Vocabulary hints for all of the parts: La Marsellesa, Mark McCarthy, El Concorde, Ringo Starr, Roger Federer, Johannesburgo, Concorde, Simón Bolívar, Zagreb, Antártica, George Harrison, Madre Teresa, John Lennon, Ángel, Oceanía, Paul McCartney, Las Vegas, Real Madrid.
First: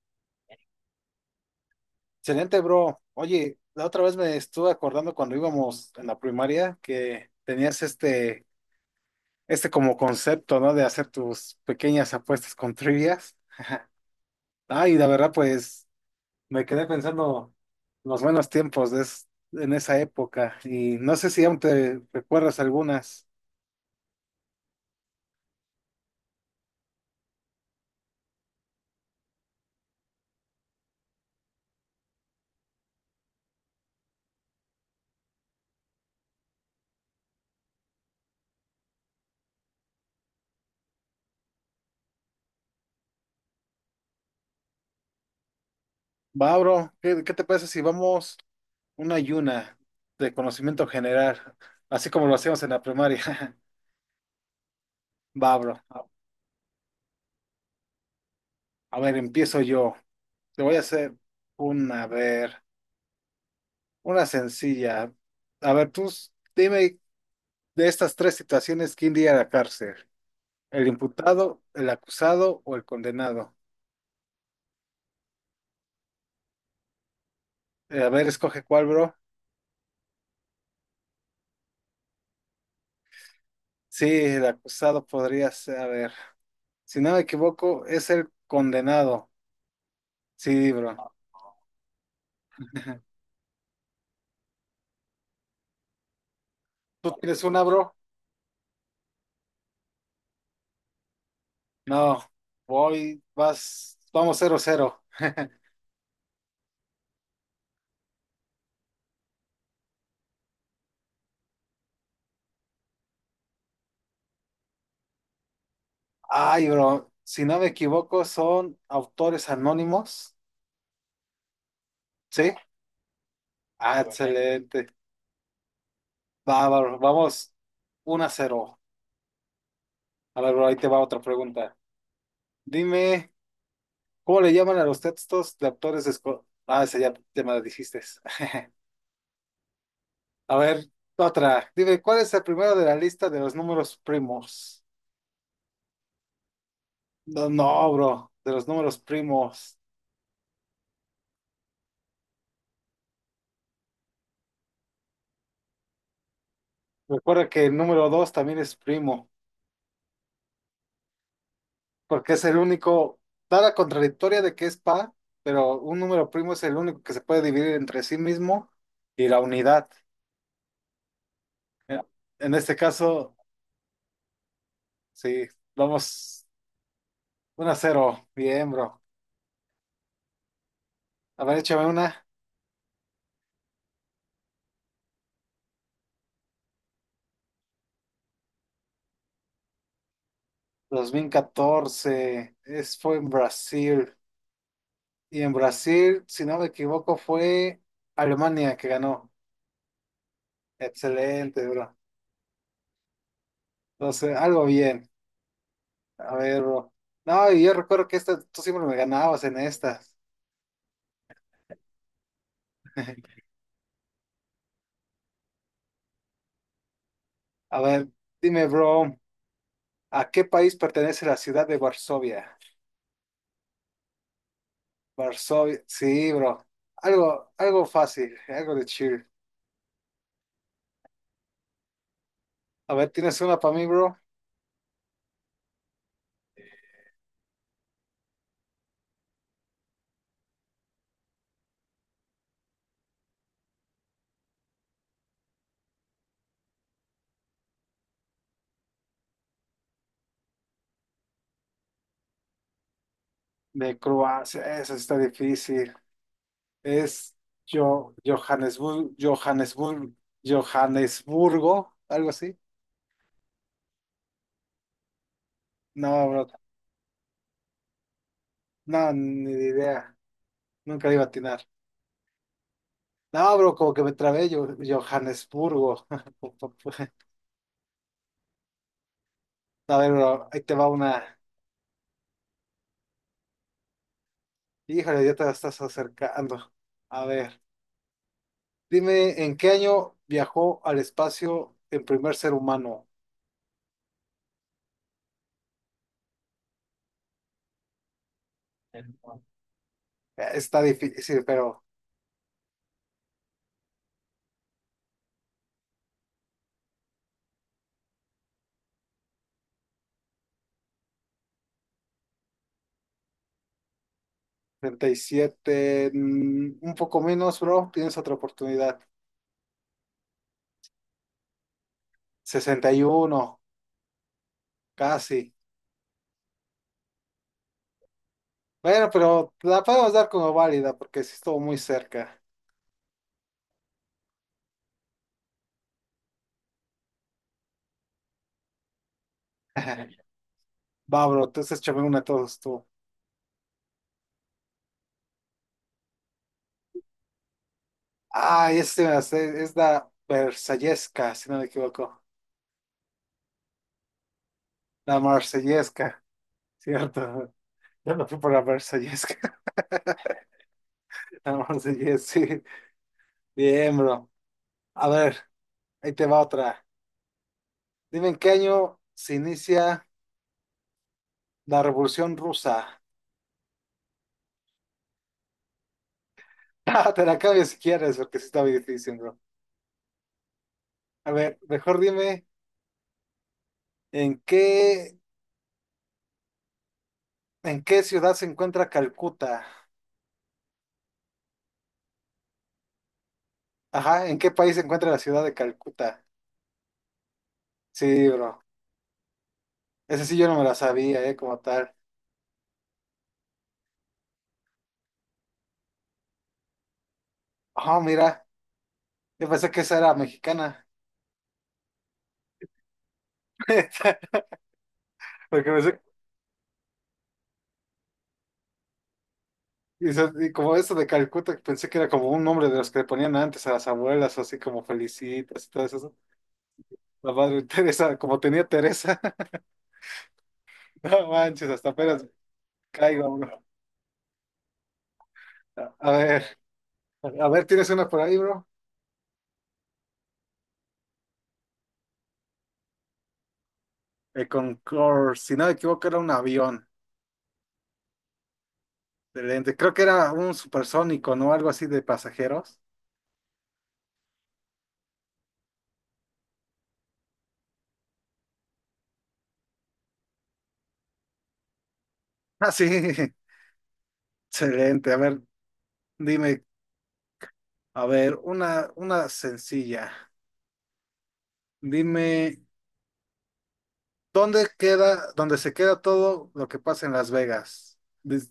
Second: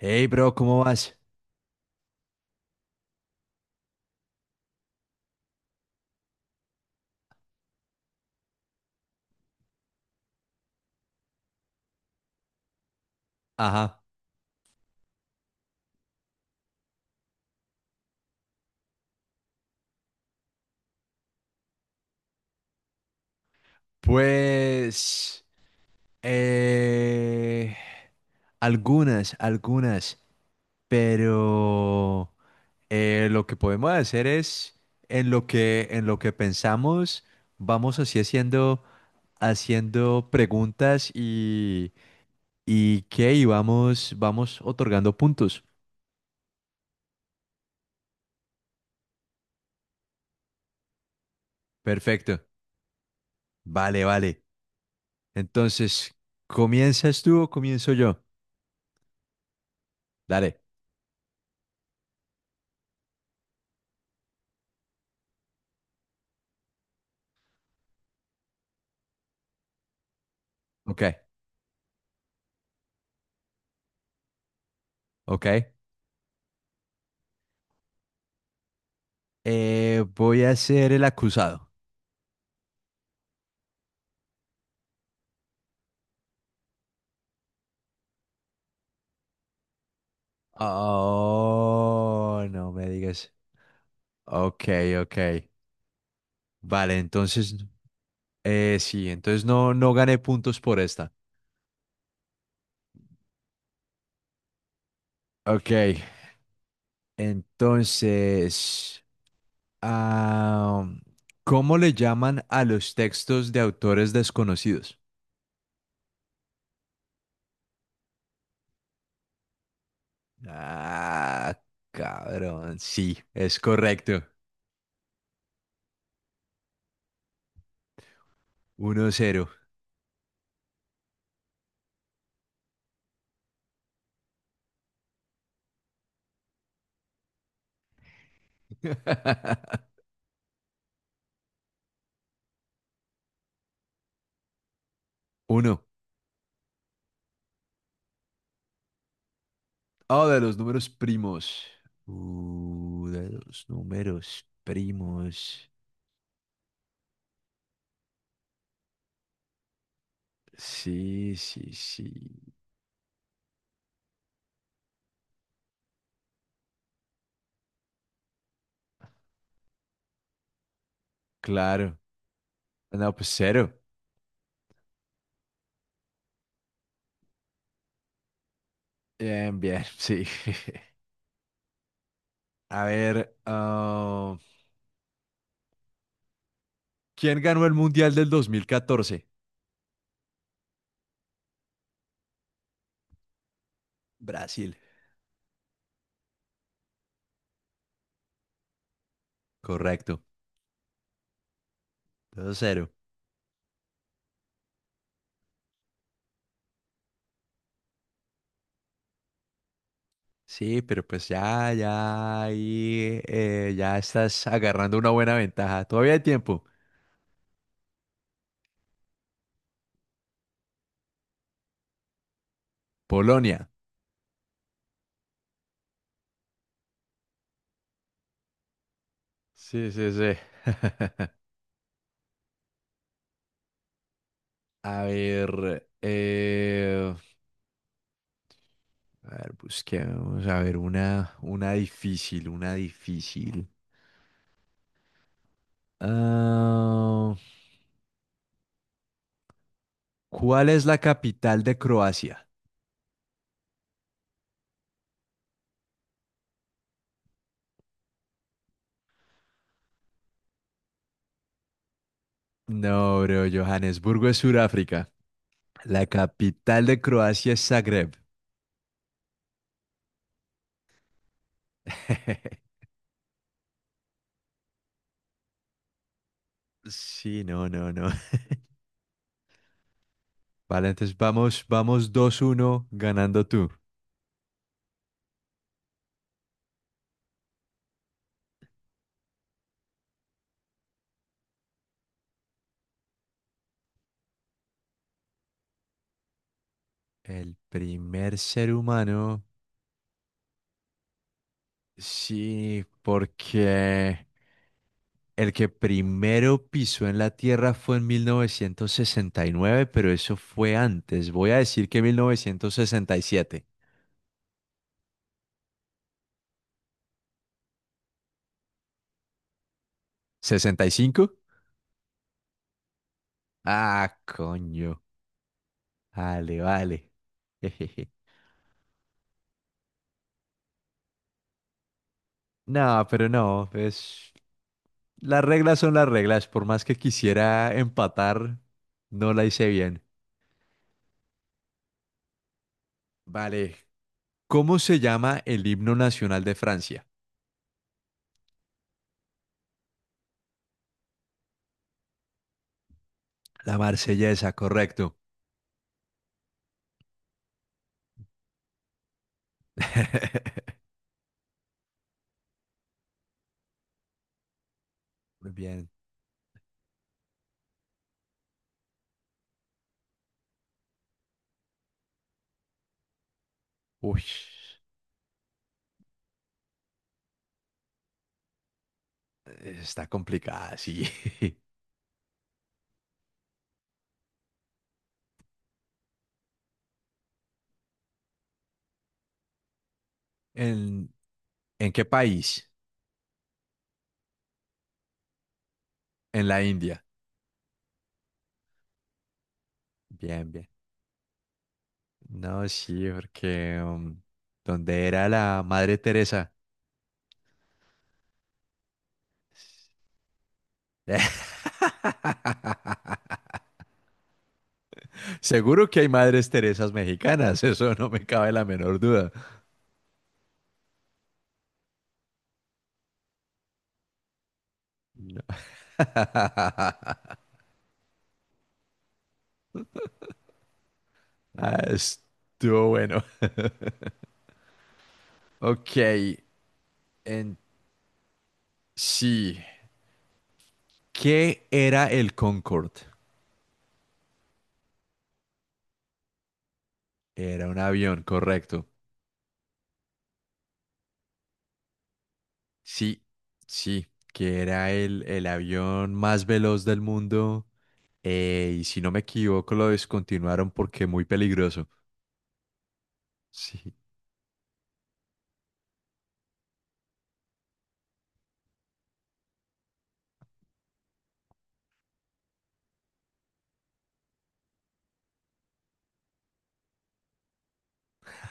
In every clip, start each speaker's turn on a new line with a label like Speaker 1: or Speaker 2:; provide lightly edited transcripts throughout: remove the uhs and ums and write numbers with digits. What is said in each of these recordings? Speaker 1: Hey, bro, ¿cómo vas?
Speaker 2: Excelente, bro. Oye, la otra vez me estuve acordando cuando íbamos en la primaria que tenías este como concepto, ¿no? De hacer tus pequeñas apuestas con trivias.
Speaker 1: Ajá.
Speaker 2: Ah, y la verdad, pues me quedé pensando los buenos tiempos de en esa época y no sé si aún te recuerdas algunas.
Speaker 1: Pues, eh, algunas, pero lo que podemos hacer es, en lo que pensamos, vamos así haciendo preguntas, y vamos otorgando puntos.
Speaker 2: Va, bro, ¿qué te parece si vamos una y una de conocimiento general, así como lo
Speaker 1: Perfecto.
Speaker 2: hacíamos en la primaria?
Speaker 1: Vale, vale.
Speaker 2: Va, bro. A
Speaker 1: Entonces, ¿comienzas tú o comienzo yo?
Speaker 2: a ver, empiezo yo.
Speaker 1: Dale.
Speaker 2: Te voy a hacer una, a ver, una sencilla. A ver, dime de estas tres situaciones, ¿quién iría a la cárcel? ¿El
Speaker 1: Ok,
Speaker 2: imputado, el acusado o el condenado?
Speaker 1: ok.
Speaker 2: A ver, escoge cuál, bro.
Speaker 1: Voy a ser el acusado.
Speaker 2: Sí, el acusado podría ser, a ver, si no me equivoco, es el condenado. Sí, bro.
Speaker 1: Oh, no me digas. Ok, ok. Vale,
Speaker 2: ¿Tú tienes
Speaker 1: entonces,
Speaker 2: una, bro?
Speaker 1: sí, entonces no gané puntos por esta.
Speaker 2: No, voy, vas, vamos 0-0.
Speaker 1: Ok, entonces, ah, ¿cómo le llaman a los textos de autores desconocidos?
Speaker 2: Ay, bro, si no me equivoco, son autores anónimos.
Speaker 1: Ah,
Speaker 2: ¿Sí?
Speaker 1: cabrón, sí, es
Speaker 2: Ah,
Speaker 1: correcto.
Speaker 2: excelente. Bárbaro, vamos 1-0.
Speaker 1: 1-0.
Speaker 2: A ver, bro, ahí te va otra pregunta. Dime, ¿cómo le llaman a los textos de autores escolares? Ah, esa ya me la dijiste. A ver, otra. Dime, ¿cuál es el primero de la lista de los números primos?
Speaker 1: Uno.
Speaker 2: No, no, bro, de los números primos.
Speaker 1: Ah, de los números primos. De los números primos.
Speaker 2: Recuerda que el número 2 también es primo,
Speaker 1: Sí, sí,
Speaker 2: porque es
Speaker 1: sí.
Speaker 2: el único, da la contradictoria de que es par, pero un número primo es el único que se puede dividir entre sí mismo y la unidad.
Speaker 1: Claro.
Speaker 2: Eh, En este
Speaker 1: No, pues
Speaker 2: caso.
Speaker 1: cero.
Speaker 2: Sí, vamos uno a 0. Bien, bro.
Speaker 1: Bien, bien, sí.
Speaker 2: A ver, échame una.
Speaker 1: A ver, ¿quién ganó el Mundial del 2014?
Speaker 2: 2014, fue en Brasil.
Speaker 1: Brasil.
Speaker 2: Y en Brasil, si no me equivoco, fue Alemania que ganó.
Speaker 1: Correcto.
Speaker 2: Excelente, bro.
Speaker 1: 2-0.
Speaker 2: Entonces, algo bien. A ver, bro. No, y yo recuerdo que esta, tú siempre me ganabas en estas.
Speaker 1: Sí, pero pues ya ahí ya estás agarrando una buena ventaja. Todavía hay tiempo.
Speaker 2: A ver, dime, bro, ¿a qué país pertenece la ciudad de Varsovia?
Speaker 1: Polonia.
Speaker 2: Varsovia, sí, bro. Algo fácil, algo de chill.
Speaker 1: Sí, sí, sí.
Speaker 2: A ver, ¿tienes una para mí, bro?
Speaker 1: A ver, eh, a ver, busquemos, a ver, una difícil, una difícil. Ah, ¿cuál es la capital de Croacia?
Speaker 2: De Croacia, eso está difícil. Es yo, Johannesburgo, Johannesburgo, Johannesburgo, algo así.
Speaker 1: No, bro, Johannesburgo es Sudáfrica. La
Speaker 2: No, bro,
Speaker 1: capital de Croacia es Zagreb.
Speaker 2: no, ni idea. Nunca le iba a atinar. No, bro, como que me trabé yo, Johannesburgo.
Speaker 1: Sí, no, no, no.
Speaker 2: A ver, bro, ahí te
Speaker 1: Vale,
Speaker 2: va
Speaker 1: entonces
Speaker 2: una.
Speaker 1: vamos 2-1, ganando tú.
Speaker 2: Híjole, ya te la estás acercando. A ver, dime, ¿en qué año viajó al espacio el primer ser humano?
Speaker 1: El primer ser
Speaker 2: Eh,
Speaker 1: humano,
Speaker 2: Está difícil, pero
Speaker 1: sí, porque el que primero pisó en la Tierra fue en 1969, pero eso fue antes. Voy a decir que 1967.
Speaker 2: 37, un poco menos, bro. Tienes otra oportunidad.
Speaker 1: ¿65?
Speaker 2: 61,
Speaker 1: Ah, coño.
Speaker 2: casi.
Speaker 1: Vale, vale. Jejeje.
Speaker 2: Bueno, pero la podemos dar como válida porque sí estuvo muy cerca.
Speaker 1: No, pero no, pues las reglas son las reglas. Por más que quisiera empatar, no la hice bien.
Speaker 2: Va, bro, entonces échame una a todos tú.
Speaker 1: Vale. ¿Cómo se llama el himno nacional de Francia?
Speaker 2: Ah, este me la sé, es la Versallesca, si no me equivoco.
Speaker 1: La Marsellesa, correcto.
Speaker 2: La Marsellesca, ¿cierto? Yo me fui por la Versallesca. La Marsellesca, sí. Bien, bro. A ver,
Speaker 1: Muy bien.
Speaker 2: ahí te va otra. Dime en qué año se inicia la Revolución Rusa.
Speaker 1: Uy.
Speaker 2: Ah, te la cambio si quieres, porque sí está muy difícil, bro.
Speaker 1: Está complicada, sí.
Speaker 2: A ver, mejor dime, ¿en qué, en qué ciudad se encuentra Calcuta?
Speaker 1: ¿En, en qué país?
Speaker 2: Ajá, ¿en qué país se encuentra la ciudad de Calcuta?
Speaker 1: En la India.
Speaker 2: Sí, bro. Ese sí yo
Speaker 1: Bien,
Speaker 2: no me
Speaker 1: bien.
Speaker 2: la sabía, como tal.
Speaker 1: No, sí, porque ¿dónde era la Madre Teresa?
Speaker 2: Ah, mira, yo pensé que esa era mexicana. Porque
Speaker 1: Seguro
Speaker 2: pensé,
Speaker 1: que hay Madres Teresas mexicanas, eso no me cabe la menor duda.
Speaker 2: y como eso de Calcuta, pensé que era como un nombre de los que le ponían antes a las abuelas, así como
Speaker 1: No.
Speaker 2: Felicitas y todo eso. La madre Teresa, como tenía Teresa. No manches,
Speaker 1: Ah,
Speaker 2: hasta apenas
Speaker 1: estuvo bueno.
Speaker 2: caigo, bro.
Speaker 1: Ok,
Speaker 2: A ver. A
Speaker 1: en
Speaker 2: ver, ¿tienes una por ahí, bro?
Speaker 1: sí. ¿Qué era el Concorde?
Speaker 2: El Concorde, si no me equivoco, era un avión.
Speaker 1: Era un avión, correcto.
Speaker 2: Excelente. Creo que era un supersónico, ¿no? Algo así de pasajeros.
Speaker 1: Sí, sí, que era el avión más veloz del mundo, y si no me equivoco lo descontinuaron porque muy peligroso.
Speaker 2: Ah, sí.
Speaker 1: Sí.
Speaker 2: Excelente. A ver, dime, a ver, una sencilla. Dime, dónde se queda todo lo que pasa en Las Vegas? Dis-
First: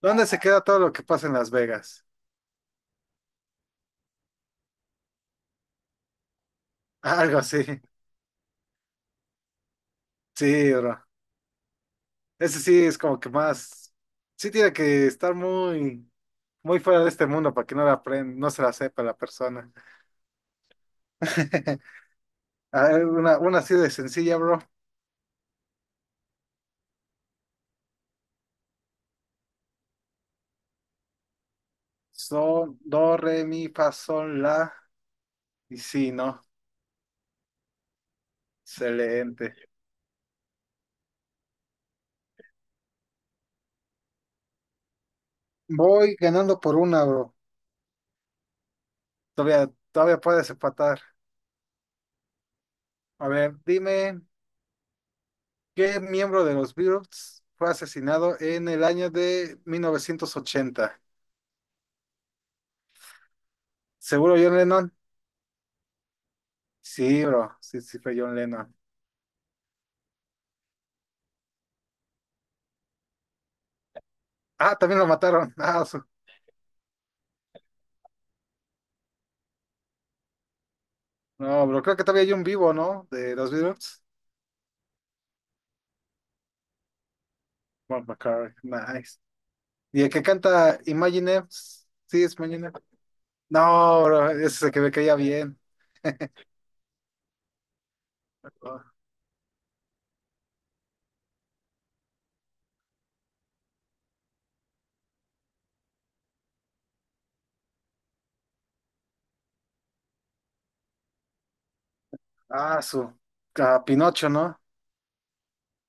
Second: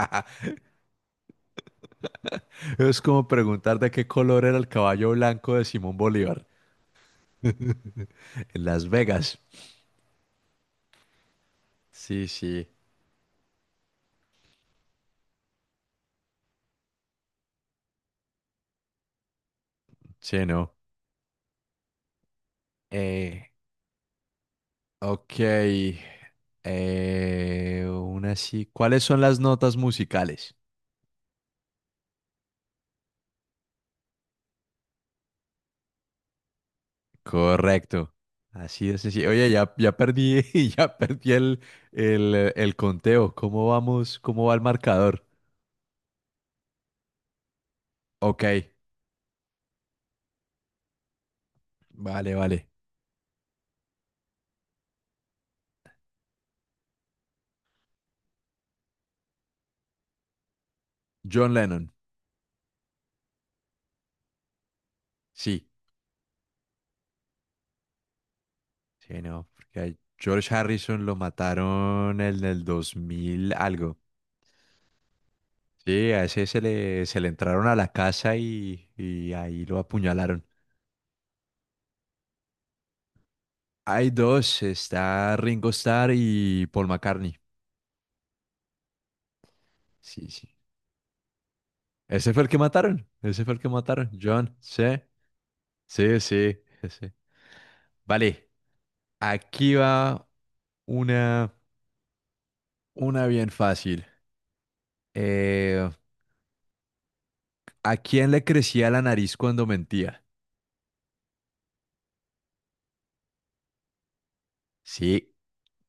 Speaker 2: ¿Dónde se queda todo lo que pasa en Las Vegas?
Speaker 1: Es como preguntar de qué color era el caballo blanco de Simón Bolívar.
Speaker 2: Algo así.
Speaker 1: En Las Vegas.
Speaker 2: Sí, bro.
Speaker 1: Sí,
Speaker 2: Ese
Speaker 1: sí,
Speaker 2: sí es como que más. Sí tiene que estar muy fuera de este mundo para que no la aprenda, no se la sepa la persona.
Speaker 1: sí, no.
Speaker 2: A ver, una,
Speaker 1: Eh,
Speaker 2: una así de sencilla, bro.
Speaker 1: ok. Una sí. ¿Cuáles son las notas musicales?
Speaker 2: Sol, do, re, mi, fa, sol, la. Y sí, ¿no?
Speaker 1: Correcto. Así es así. Oye,
Speaker 2: Excelente.
Speaker 1: ya perdí, ya perdí el conteo. ¿Cómo vamos? ¿Cómo va el marcador?
Speaker 2: Voy ganando por una, bro.
Speaker 1: Ok,
Speaker 2: Todavía, todavía puedes empatar.
Speaker 1: vale, vale.
Speaker 2: A ver, dime, ¿qué miembro de los Beatles fue asesinado en el año de 1980?
Speaker 1: John Lennon.
Speaker 2: ¿Seguro John Lennon?
Speaker 1: Sí,
Speaker 2: Sí, bro. Sí, sí, fue John Lennon.
Speaker 1: sí, no, porque a George Harrison lo mataron en el 2000 algo.
Speaker 2: Ah, también lo mataron.
Speaker 1: Sí, a ese se le entraron a la casa y ahí lo apuñalaron.
Speaker 2: No, bro, creo que todavía hay un vivo, ¿no? De los Beatles.
Speaker 1: Hay dos, está Ringo Starr y Paul McCartney.
Speaker 2: Mark McCarthy, nice. ¿Y el que
Speaker 1: Sí, sí.
Speaker 2: canta Imagine? Sí,
Speaker 1: Ese
Speaker 2: es
Speaker 1: fue el que
Speaker 2: Imagine.
Speaker 1: mataron. Ese fue el que
Speaker 2: No,
Speaker 1: mataron.
Speaker 2: bro, ese
Speaker 1: John,
Speaker 2: es el que
Speaker 1: sí.
Speaker 2: me caía bien.
Speaker 1: Sí, sí, sí. Sí. Vale, aquí va una, una bien fácil. Eh, ¿A quién le crecía la nariz cuando mentía?
Speaker 2: Ah, su. Pinocho, ¿no?
Speaker 1: Sí,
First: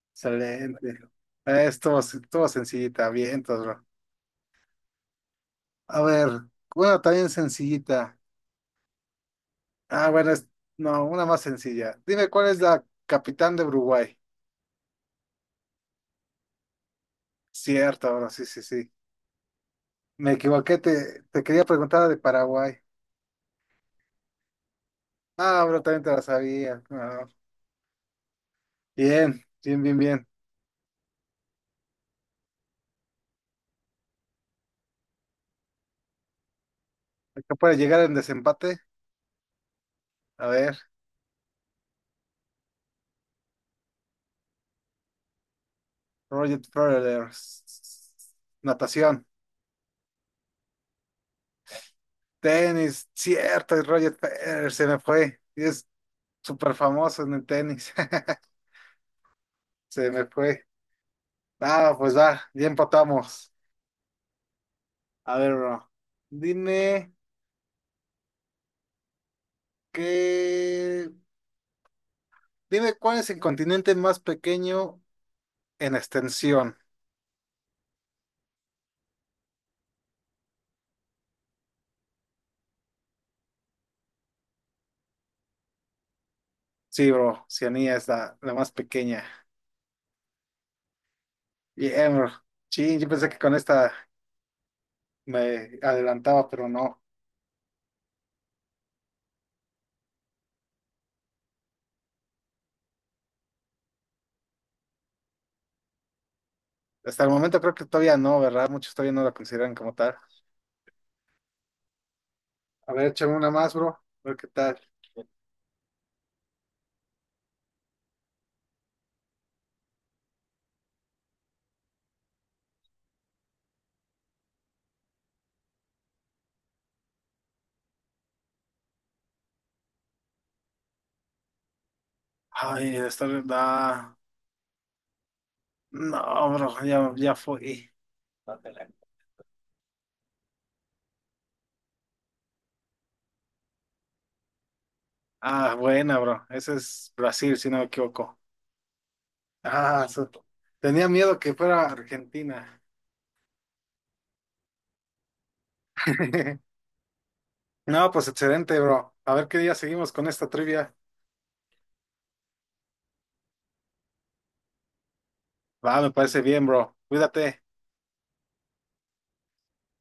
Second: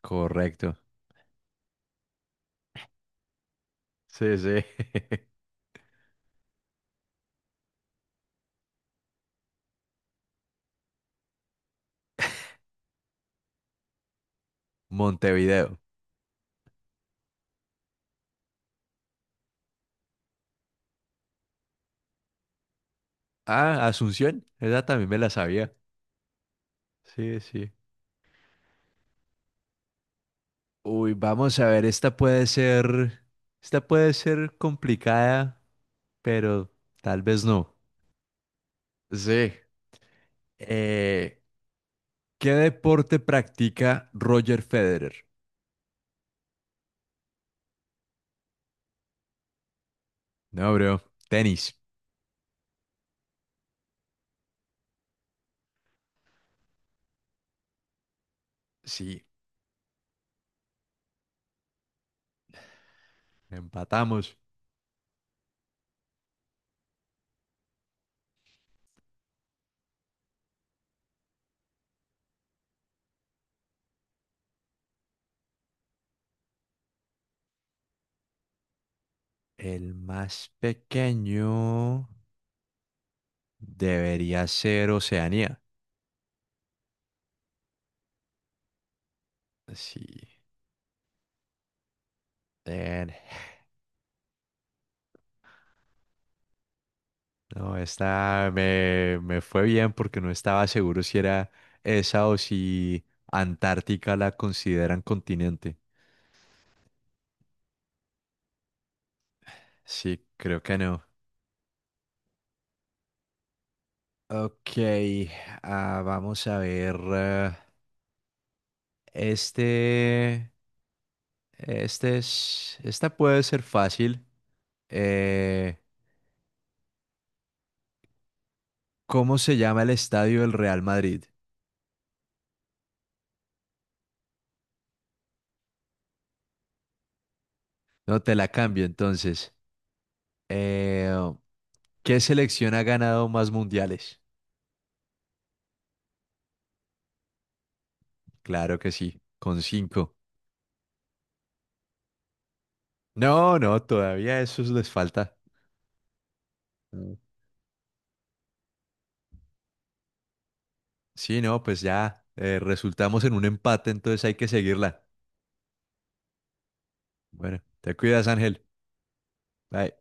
Speaker 1: correcto.
Speaker 2: Excelente. Estuvo sencillita, bien, todo, bro.
Speaker 1: Sí, sí.
Speaker 2: A ver, bueno, también sencillita. Ah, bueno, no, una más sencilla. Dime cuál es la capitán de Uruguay.
Speaker 1: Montevideo.
Speaker 2: Cierto, bro, sí, sí, sí. Me equivoqué, te quería preguntar de Paraguay.
Speaker 1: Ah, Asunción. Esa también me la
Speaker 2: Ah,
Speaker 1: sabía.
Speaker 2: bro, también te la sabía. Ah,
Speaker 1: Sí, sí.
Speaker 2: bien, bien, bien, bien.
Speaker 1: Uy, vamos a ver, esta puede ser complicada, pero tal vez
Speaker 2: Acá
Speaker 1: no.
Speaker 2: puede llegar en desempate.
Speaker 1: Sí.
Speaker 2: A ver,
Speaker 1: Eh, ¿Qué deporte practica Roger Federer?
Speaker 2: Roger Federer. Natación.
Speaker 1: No, bro. Tenis.
Speaker 2: Tenis. Cierto, es Roger Federer se me fue. Y es súper famoso en el tenis.
Speaker 1: Sí,
Speaker 2: Se me fue. Ah, pues va, ya empatamos.
Speaker 1: empatamos.
Speaker 2: A ver, bro. Dime qué. Dime cuál es el continente más pequeño en extensión.
Speaker 1: El más pequeño debería ser Oceanía.
Speaker 2: Sí, bro. Oceanía es la más pequeña.
Speaker 1: Sí.
Speaker 2: Bien, bro. Sí, yo
Speaker 1: Bien.
Speaker 2: pensé que con esta me adelantaba, pero no.
Speaker 1: No, esta me fue bien porque no estaba seguro si era esa o si Antártica la consideran continente.
Speaker 2: Hasta el momento creo que todavía no, ¿verdad? Muchos todavía no la consideran como tal.
Speaker 1: Sí, creo que no.
Speaker 2: A ver, échame una más, bro. A ver qué
Speaker 1: Ok,
Speaker 2: tal.
Speaker 1: vamos a ver. Este, este es, esta puede ser fácil. Eh, ¿Cómo se llama el estadio del Real Madrid?
Speaker 2: Ay, esta verdad. No, bro, ya fue.
Speaker 1: No te la cambio entonces. Eh, ¿Qué selección ha ganado más mundiales?
Speaker 2: Ah, buena, bro. Ese es Brasil, si no me equivoco.
Speaker 1: Claro que sí, con
Speaker 2: Ah,
Speaker 1: cinco.
Speaker 2: su- Tenía miedo que fuera Argentina.
Speaker 1: No, no, todavía eso les falta. Mm.
Speaker 2: No, pues excelente, bro. A ver qué día seguimos con esta trivia.
Speaker 1: Sí, no, pues ya resultamos en un empate, entonces hay que seguirla.
Speaker 2: Va, me parece bien, bro.
Speaker 1: Bueno,
Speaker 2: Cuídate.
Speaker 1: te cuidas, Ángel. Bye.